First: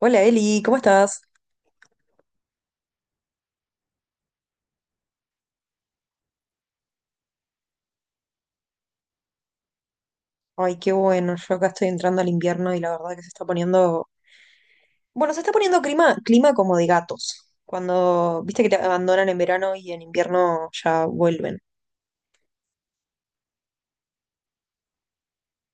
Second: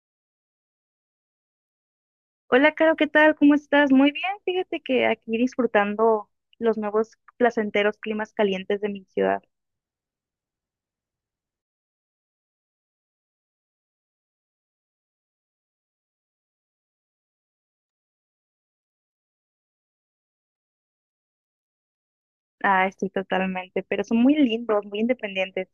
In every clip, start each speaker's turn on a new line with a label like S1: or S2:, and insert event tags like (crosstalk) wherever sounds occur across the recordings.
S1: Hola Eli, ¿cómo estás?
S2: Hola, Caro, ¿qué tal? ¿Cómo estás? Muy bien, fíjate que aquí disfrutando los nuevos placenteros climas calientes de mi ciudad.
S1: Ay, qué bueno, yo acá estoy entrando al invierno y la verdad que se está poniendo, bueno, se está poniendo clima, clima como de gatos, cuando, viste que te abandonan en verano y en invierno ya vuelven.
S2: Ah, estoy totalmente, pero son muy lindos, muy independientes.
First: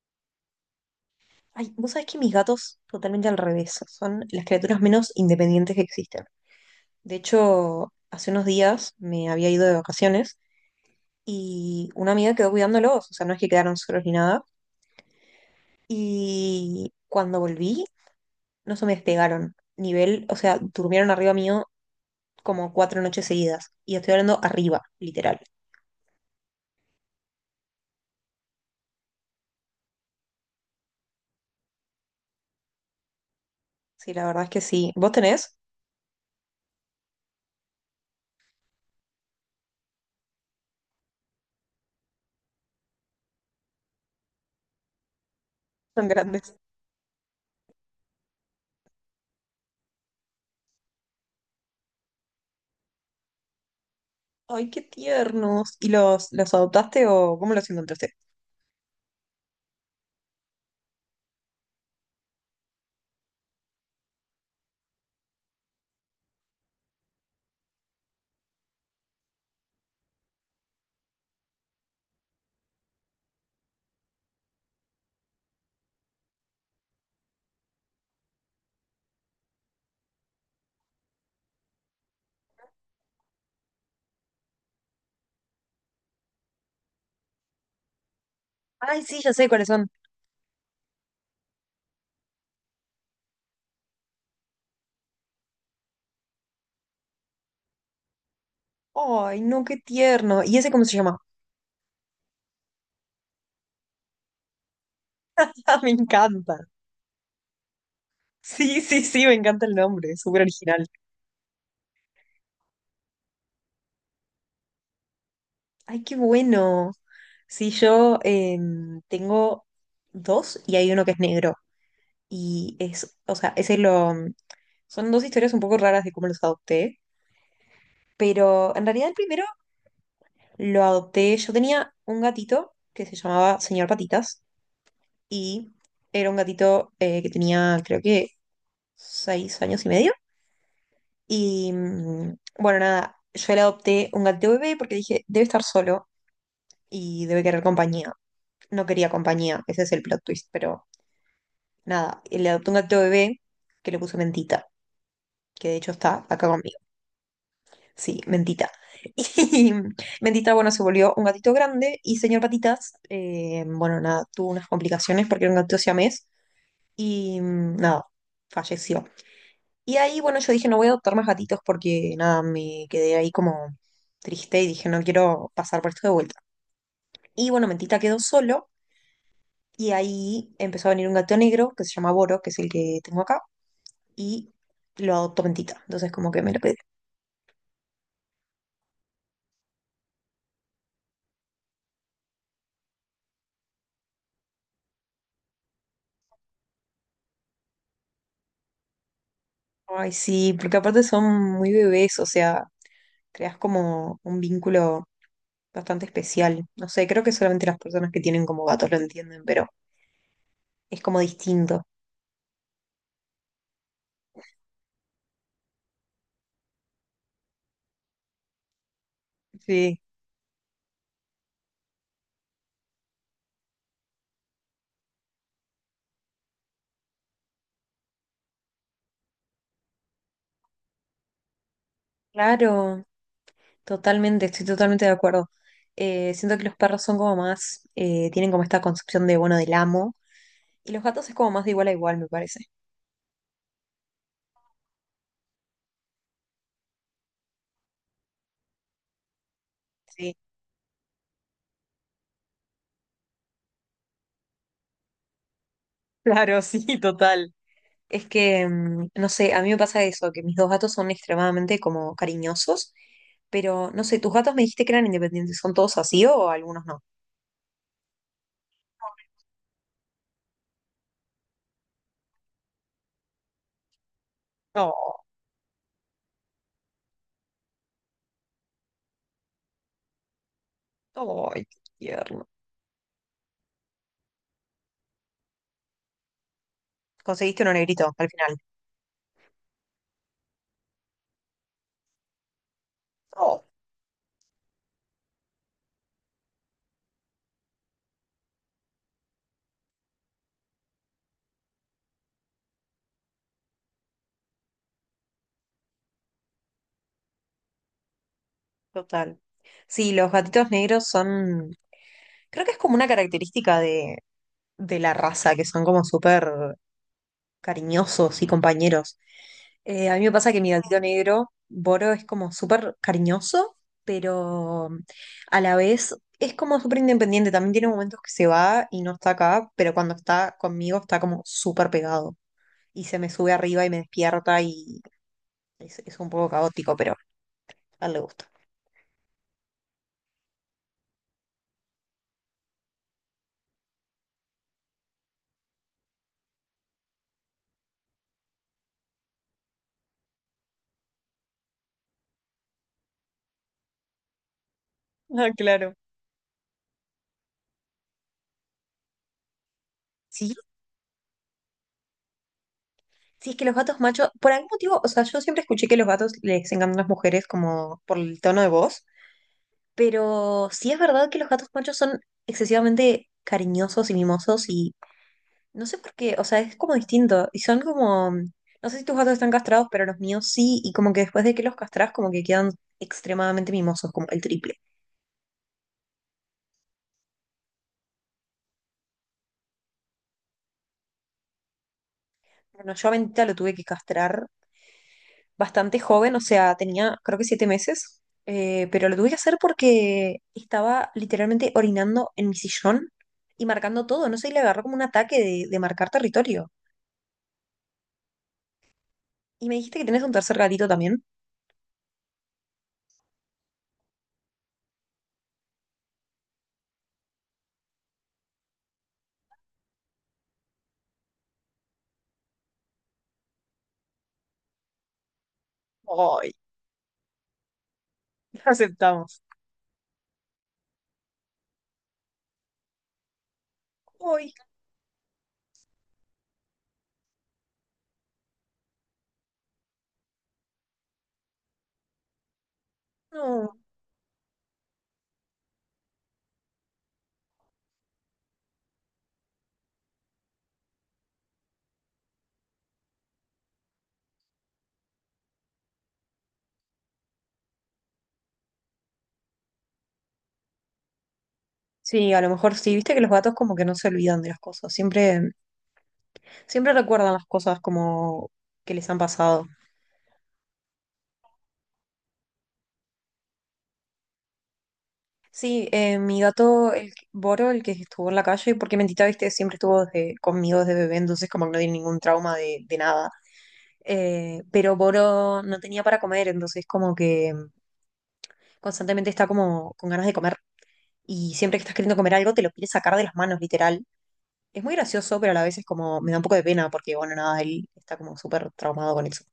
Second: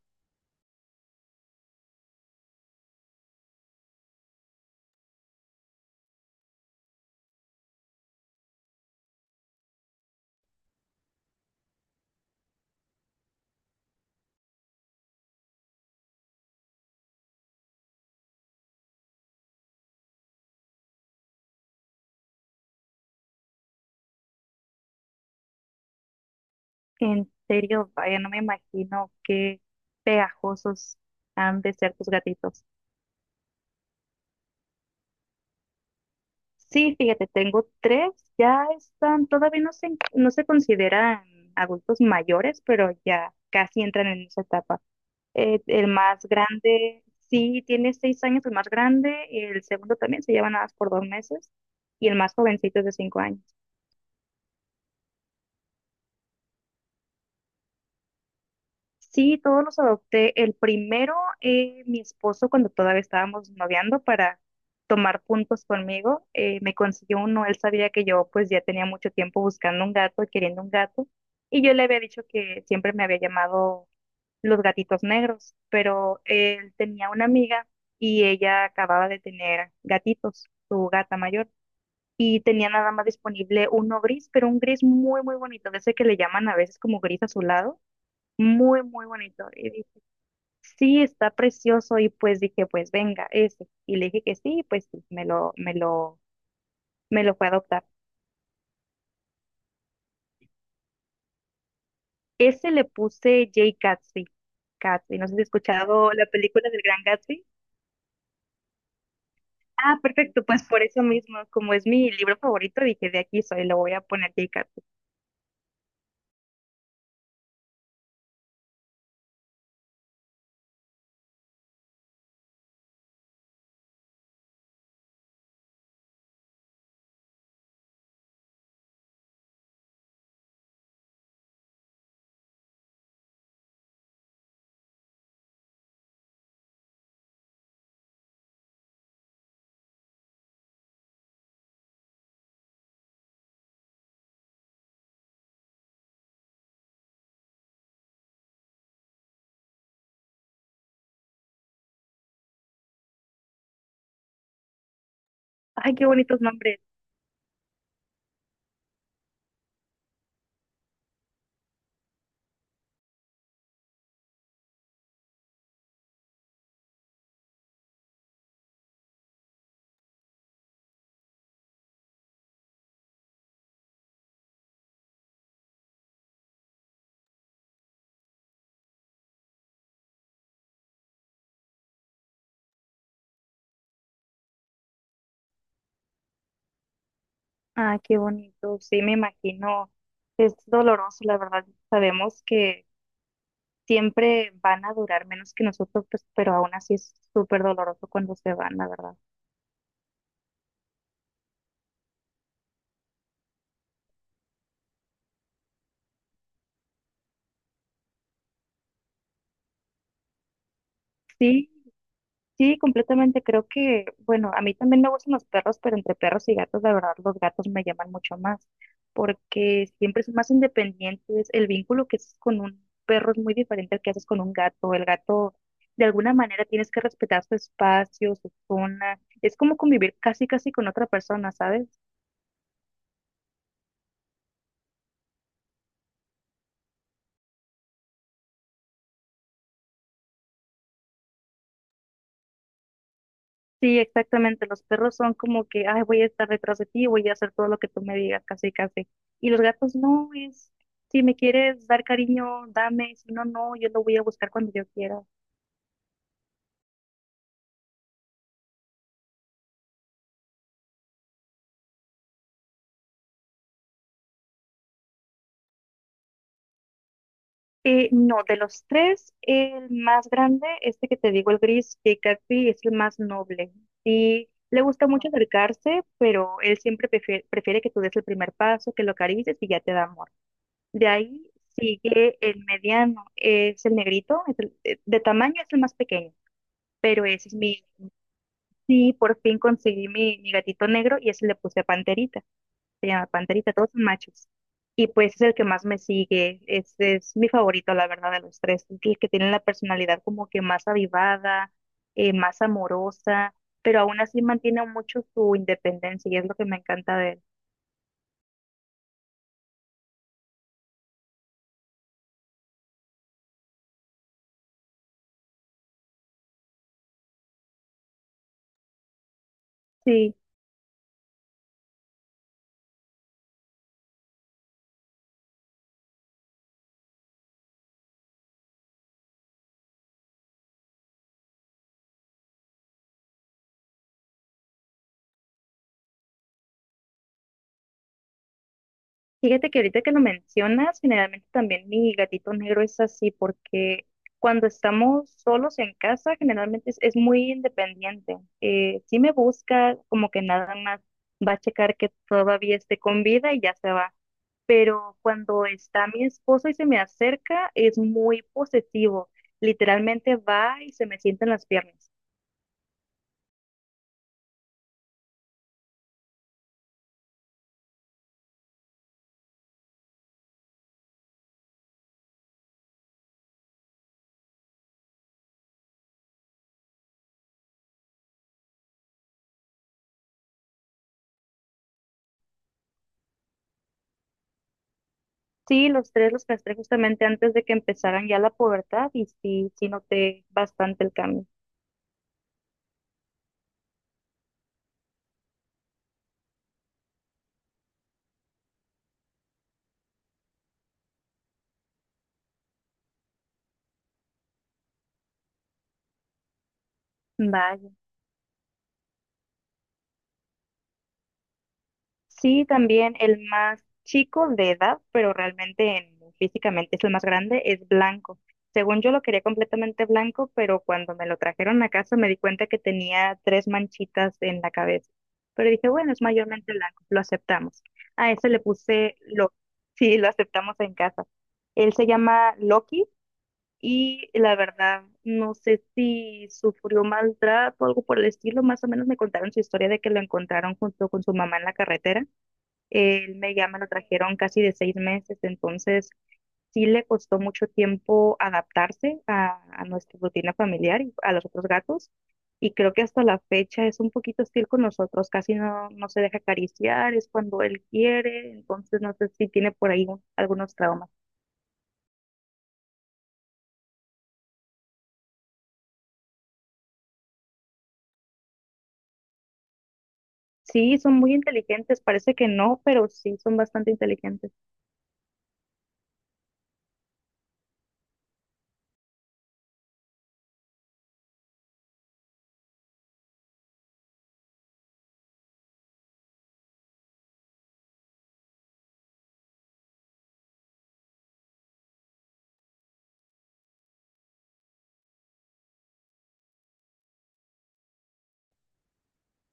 S1: Ay, vos sabés que mis gatos totalmente al revés, son las criaturas menos independientes que existen. De hecho, hace unos días me había ido de vacaciones y una amiga quedó cuidándolos, o sea, no es que quedaron solos ni nada. Y cuando volví, no se me despegaron. Nivel, o sea, durmieron arriba mío como 4 noches seguidas. Y estoy hablando arriba, literal.
S2: En serio, vaya, no me imagino qué pegajosos han de ser tus gatitos.
S1: Sí, la verdad es que sí. ¿Vos tenés?
S2: Sí, fíjate, tengo tres, ya están, todavía no se consideran adultos mayores, pero ya casi entran en esa etapa. El
S1: Son
S2: más
S1: grandes.
S2: grande, sí, tiene 6 años, el más grande, el segundo también se lleva nada más por 2 meses, y el más jovencito es de 5 años.
S1: Ay, qué tiernos. ¿Y los adoptaste o cómo los encontraste?
S2: Sí, todos los adopté. El primero, mi esposo, cuando todavía estábamos noviando para tomar puntos conmigo, me consiguió uno. Él sabía que yo pues ya tenía mucho tiempo buscando un gato, queriendo un gato, y yo le había dicho que siempre me había llamado los gatitos negros, pero él tenía una amiga y ella acababa de tener gatitos, su gata mayor, y tenía nada más disponible uno gris, pero un gris muy, muy bonito, de ese que le llaman a veces como gris azulado, muy,
S1: Ay,
S2: muy
S1: sí, ya
S2: bonito.
S1: sé cuáles
S2: Y dije,
S1: son.
S2: sí, está precioso, y pues dije, pues venga, ese. Y le dije que sí, pues sí, me lo fue a adoptar.
S1: Ay, no, qué tierno. ¿Y ese cómo se llama?
S2: Ese le puse Jay Gatsby, Gatsby, no sé si has
S1: (laughs) Ah, me
S2: escuchado la
S1: encanta.
S2: película del Gran Gatsby.
S1: Sí, sí, sí, me encanta el
S2: Ah,
S1: nombre, es súper
S2: perfecto, pues por
S1: original.
S2: eso mismo, como es mi libro favorito, dije de aquí soy, lo voy a poner Yeikatu.
S1: Ay, qué bueno. Sí, yo tengo dos y hay uno que es negro. O sea, son dos historias un poco raras de cómo los adopté, pero en realidad el primero lo adopté. Yo tenía un gatito que se llamaba Señor Patitas y era un gatito que tenía creo que 6 años y medio. Y bueno, nada, yo le adopté un gatito bebé porque dije, debe estar solo y debe querer compañía. No quería compañía, ese es el plot twist, pero nada, le adopté un gatito bebé que le puse Mentita, que de hecho
S2: Ay, qué
S1: está
S2: bonitos
S1: acá conmigo.
S2: nombres.
S1: Sí, Mentita. (laughs) Y Mentita, bueno, se volvió un gatito grande y Señor Patitas, bueno, nada, tuvo unas complicaciones porque era un gatito siamés y nada, falleció. Y ahí, bueno, yo dije, no voy a adoptar más gatitos porque nada, me quedé ahí como triste y dije, no quiero pasar por esto de vuelta. Y bueno, Mentita quedó solo y ahí empezó a venir un gato negro que se llama Boro, que es el que tengo acá, y lo adoptó Mentita. Entonces, como que me lo quedé.
S2: Ah, qué bonito. Sí, me imagino. Es doloroso, la verdad. Sabemos que siempre van a durar menos que nosotros, pues, pero aún así es súper doloroso cuando se van, la verdad.
S1: Ay, sí, porque aparte son muy bebés, o sea, creas como un vínculo bastante especial. No sé, creo que solamente las personas que tienen como gatos lo entienden, pero es como
S2: Sí,
S1: distinto.
S2: sí, completamente. Creo que, bueno, a mí también me gustan los perros, pero entre perros y gatos, la verdad, los gatos me llaman mucho más, porque
S1: Sí,
S2: siempre son más independientes. El vínculo que haces con un perro es muy diferente al que haces con un gato. El gato, de alguna manera, tienes que respetar su espacio, su zona. Es como convivir casi, casi con otra persona, ¿sabes?
S1: claro, totalmente, estoy totalmente de acuerdo. Siento que los perros son como más, tienen como esta concepción de, bueno, del amo, y los gatos es como más de igual a igual, me parece.
S2: Sí, exactamente. Los perros son como que, ay, voy a estar detrás de ti, voy a hacer todo lo que tú me digas, casi, casi. Y los gatos no,
S1: Sí.
S2: es, si me quieres dar cariño, dame, si no, no, yo lo voy a buscar cuando yo quiera.
S1: (laughs) Claro, sí, total. Es que, no sé, a mí me pasa eso, que mis dos gatos son extremadamente como cariñosos, pero no sé, tus gatos me dijiste que eran independientes, ¿son todos así o algunos no?
S2: No, de los tres, el más grande, este que te digo, el gris, que casi es el más noble. Sí, le
S1: No,
S2: gusta mucho acercarse, pero él siempre prefiere, prefiere que tú des el primer paso, que lo acaricies y ya te da amor. De ahí
S1: ay, qué
S2: sigue
S1: tierno.
S2: el mediano, es el negrito, de tamaño es el más pequeño. Pero ese es
S1: Conseguiste uno
S2: mi,
S1: negrito al final.
S2: sí, por fin conseguí mi gatito negro y ese le puse Panterita, se llama
S1: Oh,
S2: Panterita, todos son machos. Y pues es el que más me sigue, este es mi favorito, la verdad, de los tres, es el que tiene la personalidad como que más avivada, más amorosa, pero aún así mantiene mucho su independencia y es lo que me encanta de él.
S1: total. Sí, los gatitos negros son, creo que es como una característica de la raza, que son como súper cariñosos y compañeros. A mí me
S2: Sí.
S1: pasa que mi gatito negro, Boro, es como súper cariñoso, pero a la vez es como súper independiente. También tiene momentos que se va y no está acá, pero cuando está conmigo está como súper pegado y se me sube arriba y me despierta y es un poco caótico, pero a él le gusta.
S2: Fíjate que ahorita que lo mencionas, generalmente también mi gatito negro es así, porque cuando estamos solos en casa, generalmente es muy independiente. Sí me busca, como que nada más va a checar que todavía esté con vida y ya se va. Pero
S1: Ah,
S2: cuando
S1: claro.
S2: está mi esposo y se me acerca, es muy posesivo. Literalmente
S1: Sí,
S2: va y se me sienta en las piernas.
S1: sí, es que los gatos machos, por algún motivo, o sea, yo siempre escuché que los gatos les encantan las mujeres como por el tono de voz, pero sí es verdad que los gatos machos son excesivamente cariñosos y mimosos y no sé por qué, o sea, es como distinto. Y son como, no sé si tus gatos están castrados, pero los míos sí, y como que después de que los castras, como que quedan extremadamente mimosos, como el triple.
S2: Sí, los tres los castré justamente antes de que empezaran ya la pubertad y sí, sí noté bastante el cambio.
S1: Bueno, yo a Bendita lo tuve que castrar bastante joven, o sea, tenía creo que 7 meses, pero lo tuve que hacer porque estaba literalmente orinando en mi sillón y marcando todo, no sé, y le agarró como un ataque de marcar territorio.
S2: Vaya.
S1: Y me dijiste que tenés un tercer gatito también.
S2: Sí, también el más chico de edad, pero realmente físicamente es el más grande, es blanco. Según yo lo quería completamente blanco, pero cuando me lo trajeron a casa me di cuenta que tenía tres manchitas en la cabeza. Pero dije, bueno, es
S1: Ay,
S2: mayormente blanco, lo aceptamos. A ese le
S1: (laughs)
S2: puse
S1: aceptamos.
S2: lo, (laughs) sí, lo aceptamos en casa. Él se llama Loki y
S1: Ay,
S2: la verdad no sé si sufrió maltrato o algo por el estilo. Más o menos me contaron su historia de que lo encontraron junto con su mamá en la carretera él me ya
S1: no.
S2: me lo trajeron casi de 6 meses, entonces sí le costó mucho tiempo adaptarse a nuestra rutina familiar y a los otros gatos. Y creo que hasta la fecha es un poquito hostil con nosotros, casi no, no se deja acariciar, es cuando él quiere, entonces no sé si tiene por ahí algunos traumas.
S1: Sí, a lo mejor sí, viste que los gatos como que no se olvidan de las cosas, siempre, siempre recuerdan las cosas como que les han pasado.
S2: Sí, son muy inteligentes, parece que no, pero sí son bastante inteligentes.
S1: Sí, mi gato, Boro, el que estuvo en la calle, porque Mentita, viste, siempre estuvo conmigo desde bebé, entonces como que no tiene ningún trauma de nada. Pero Boro no tenía para comer, entonces como que constantemente está como con ganas de comer y siempre que estás queriendo comer algo te lo quieres sacar de las manos, literal. Es muy gracioso, pero a la vez es como, me da un poco de pena porque, bueno, nada, él está como súper traumado con eso.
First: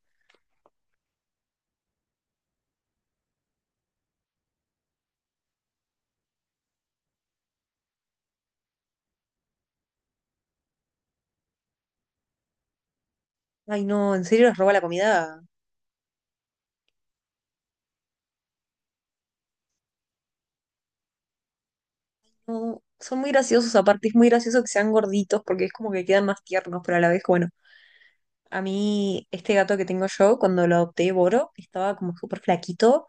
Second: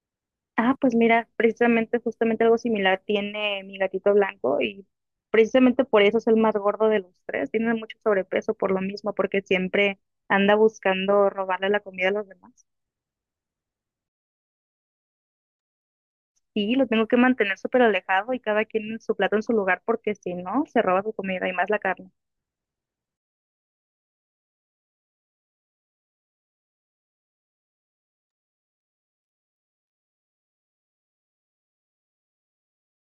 S2: Ah, pues mira, precisamente, justamente algo similar tiene mi gatito blanco y precisamente por eso es el más gordo de los tres. Tiene mucho sobrepeso por lo mismo, porque siempre anda buscando robarle la comida a los demás.
S1: Ay, no, en serio les roba la comida.
S2: Y lo tengo que mantener súper alejado y cada quien en su plato en su lugar, porque si no, se roba su comida y más la carne.
S1: No, son muy graciosos, aparte es muy gracioso que sean gorditos porque es como que quedan más tiernos, pero a la vez, bueno, a mí este gato que tengo yo, cuando lo adopté, Boro, estaba como súper flaquito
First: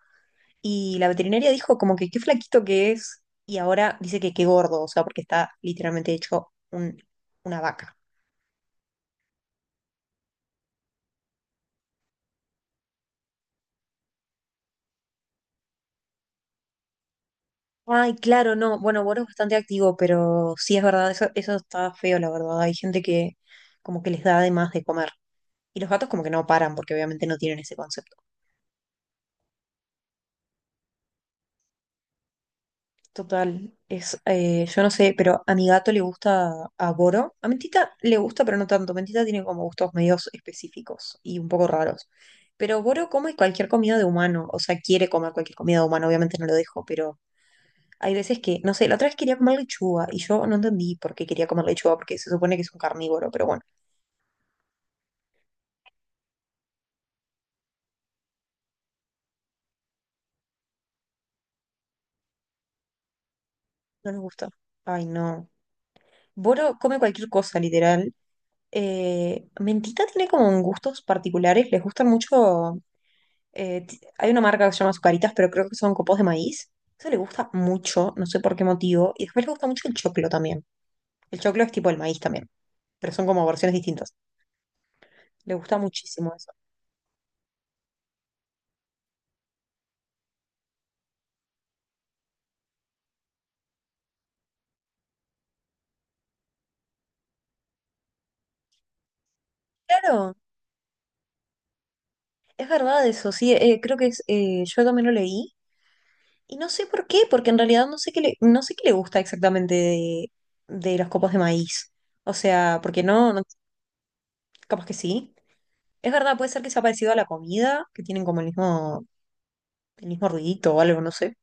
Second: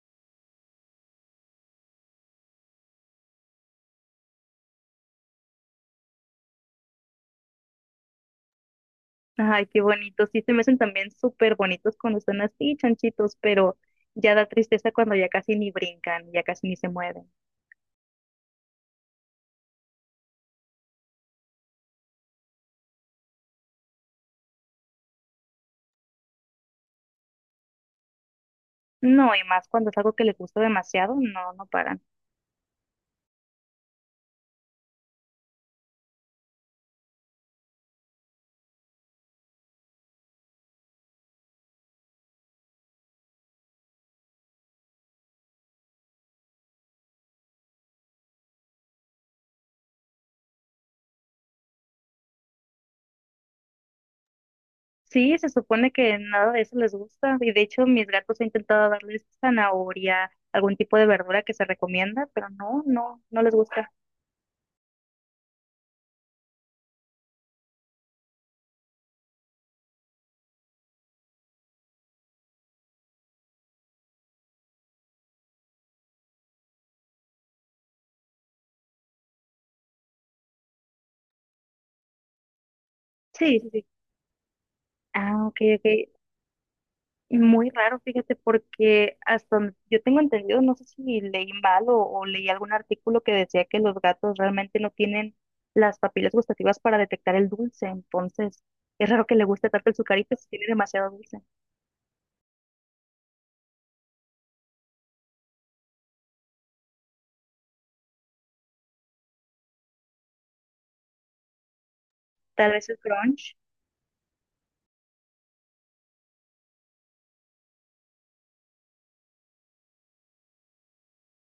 S1: y la veterinaria dijo como que qué flaquito que es y ahora dice que qué gordo, o sea, porque está literalmente hecho una vaca.
S2: Ay, qué bonito. Sí, se me hacen también súper bonitos cuando están así, chanchitos, pero ya da tristeza cuando ya casi ni brincan, ya casi ni se mueven.
S1: Ay, claro, no, bueno, Boro es bastante activo, pero sí es verdad, eso está feo, la verdad. Hay gente que como que les da de más de comer. Y los gatos como que no paran porque obviamente no tienen ese concepto.
S2: No, y más cuando es algo que les gusta demasiado, no, no paran.
S1: Total, yo no sé, pero a mi gato le gusta a Boro. A Mentita le gusta, pero no tanto. Mentita tiene como gustos medios específicos y un poco raros. Pero Boro come cualquier comida de humano, o sea, quiere comer cualquier comida de humano, obviamente no lo dejo, pero hay veces que, no sé, la otra vez quería comer lechuga y yo no entendí por qué quería comer lechuga, porque se supone que es un carnívoro, pero bueno,
S2: Sí, se supone que nada de eso les gusta y de hecho mis gatos he intentado darles zanahoria, algún tipo de verdura que se recomienda, pero no, no, no les gusta.
S1: no nos gusta. Ay, no. Boro come cualquier cosa, literal. Mentita tiene como gustos particulares, les gustan mucho. Hay una marca que se llama Azucaritas, pero creo que son copos de maíz. Eso le gusta mucho, no sé por qué motivo. Y después le gusta mucho el choclo también. El choclo es tipo el maíz también, pero son como
S2: Sí, sí,
S1: versiones
S2: sí.
S1: distintas.
S2: Ah,
S1: Le
S2: ok,
S1: gusta
S2: ok.
S1: muchísimo eso.
S2: Muy raro, fíjate, porque hasta donde yo tengo entendido, no sé si leí mal o leí algún artículo que decía que los gatos realmente no tienen las papilas gustativas para detectar el dulce, entonces es raro que le guste tanto el
S1: Claro,
S2: sucarito si tiene demasiado dulce.
S1: es verdad eso, sí, creo que yo también lo leí. Y no sé por qué, porque en realidad no sé qué le, no sé qué le gusta exactamente de los copos de maíz. O
S2: Tal
S1: sea,
S2: vez el
S1: porque no, no,
S2: crunch.
S1: capaz que sí. Es verdad, puede ser que sea parecido a la comida, que tienen como el mismo ruidito o algo, no sé.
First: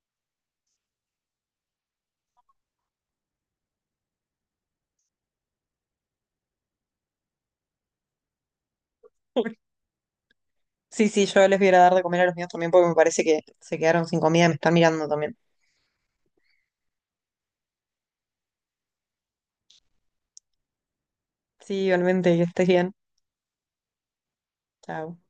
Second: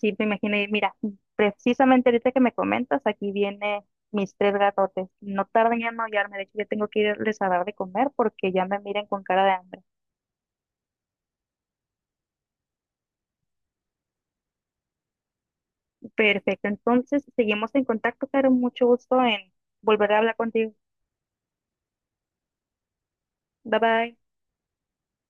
S2: Sí, me imaginé. Mira, precisamente ahorita que me comentas, aquí viene mis tres gatotes. No tardan en maullarme. De hecho, ya tengo que irles a dar de comer porque ya me miran con cara de hambre.
S1: Sí, sí, yo les voy a ir a dar de comer a los míos también porque me parece que se quedaron sin comida y me están mirando también.
S2: Perfecto. Entonces, seguimos en contacto, Caro. Mucho gusto en volver a hablar contigo.
S1: Sí, igualmente, que estés bien.
S2: Bye bye.
S1: Chao.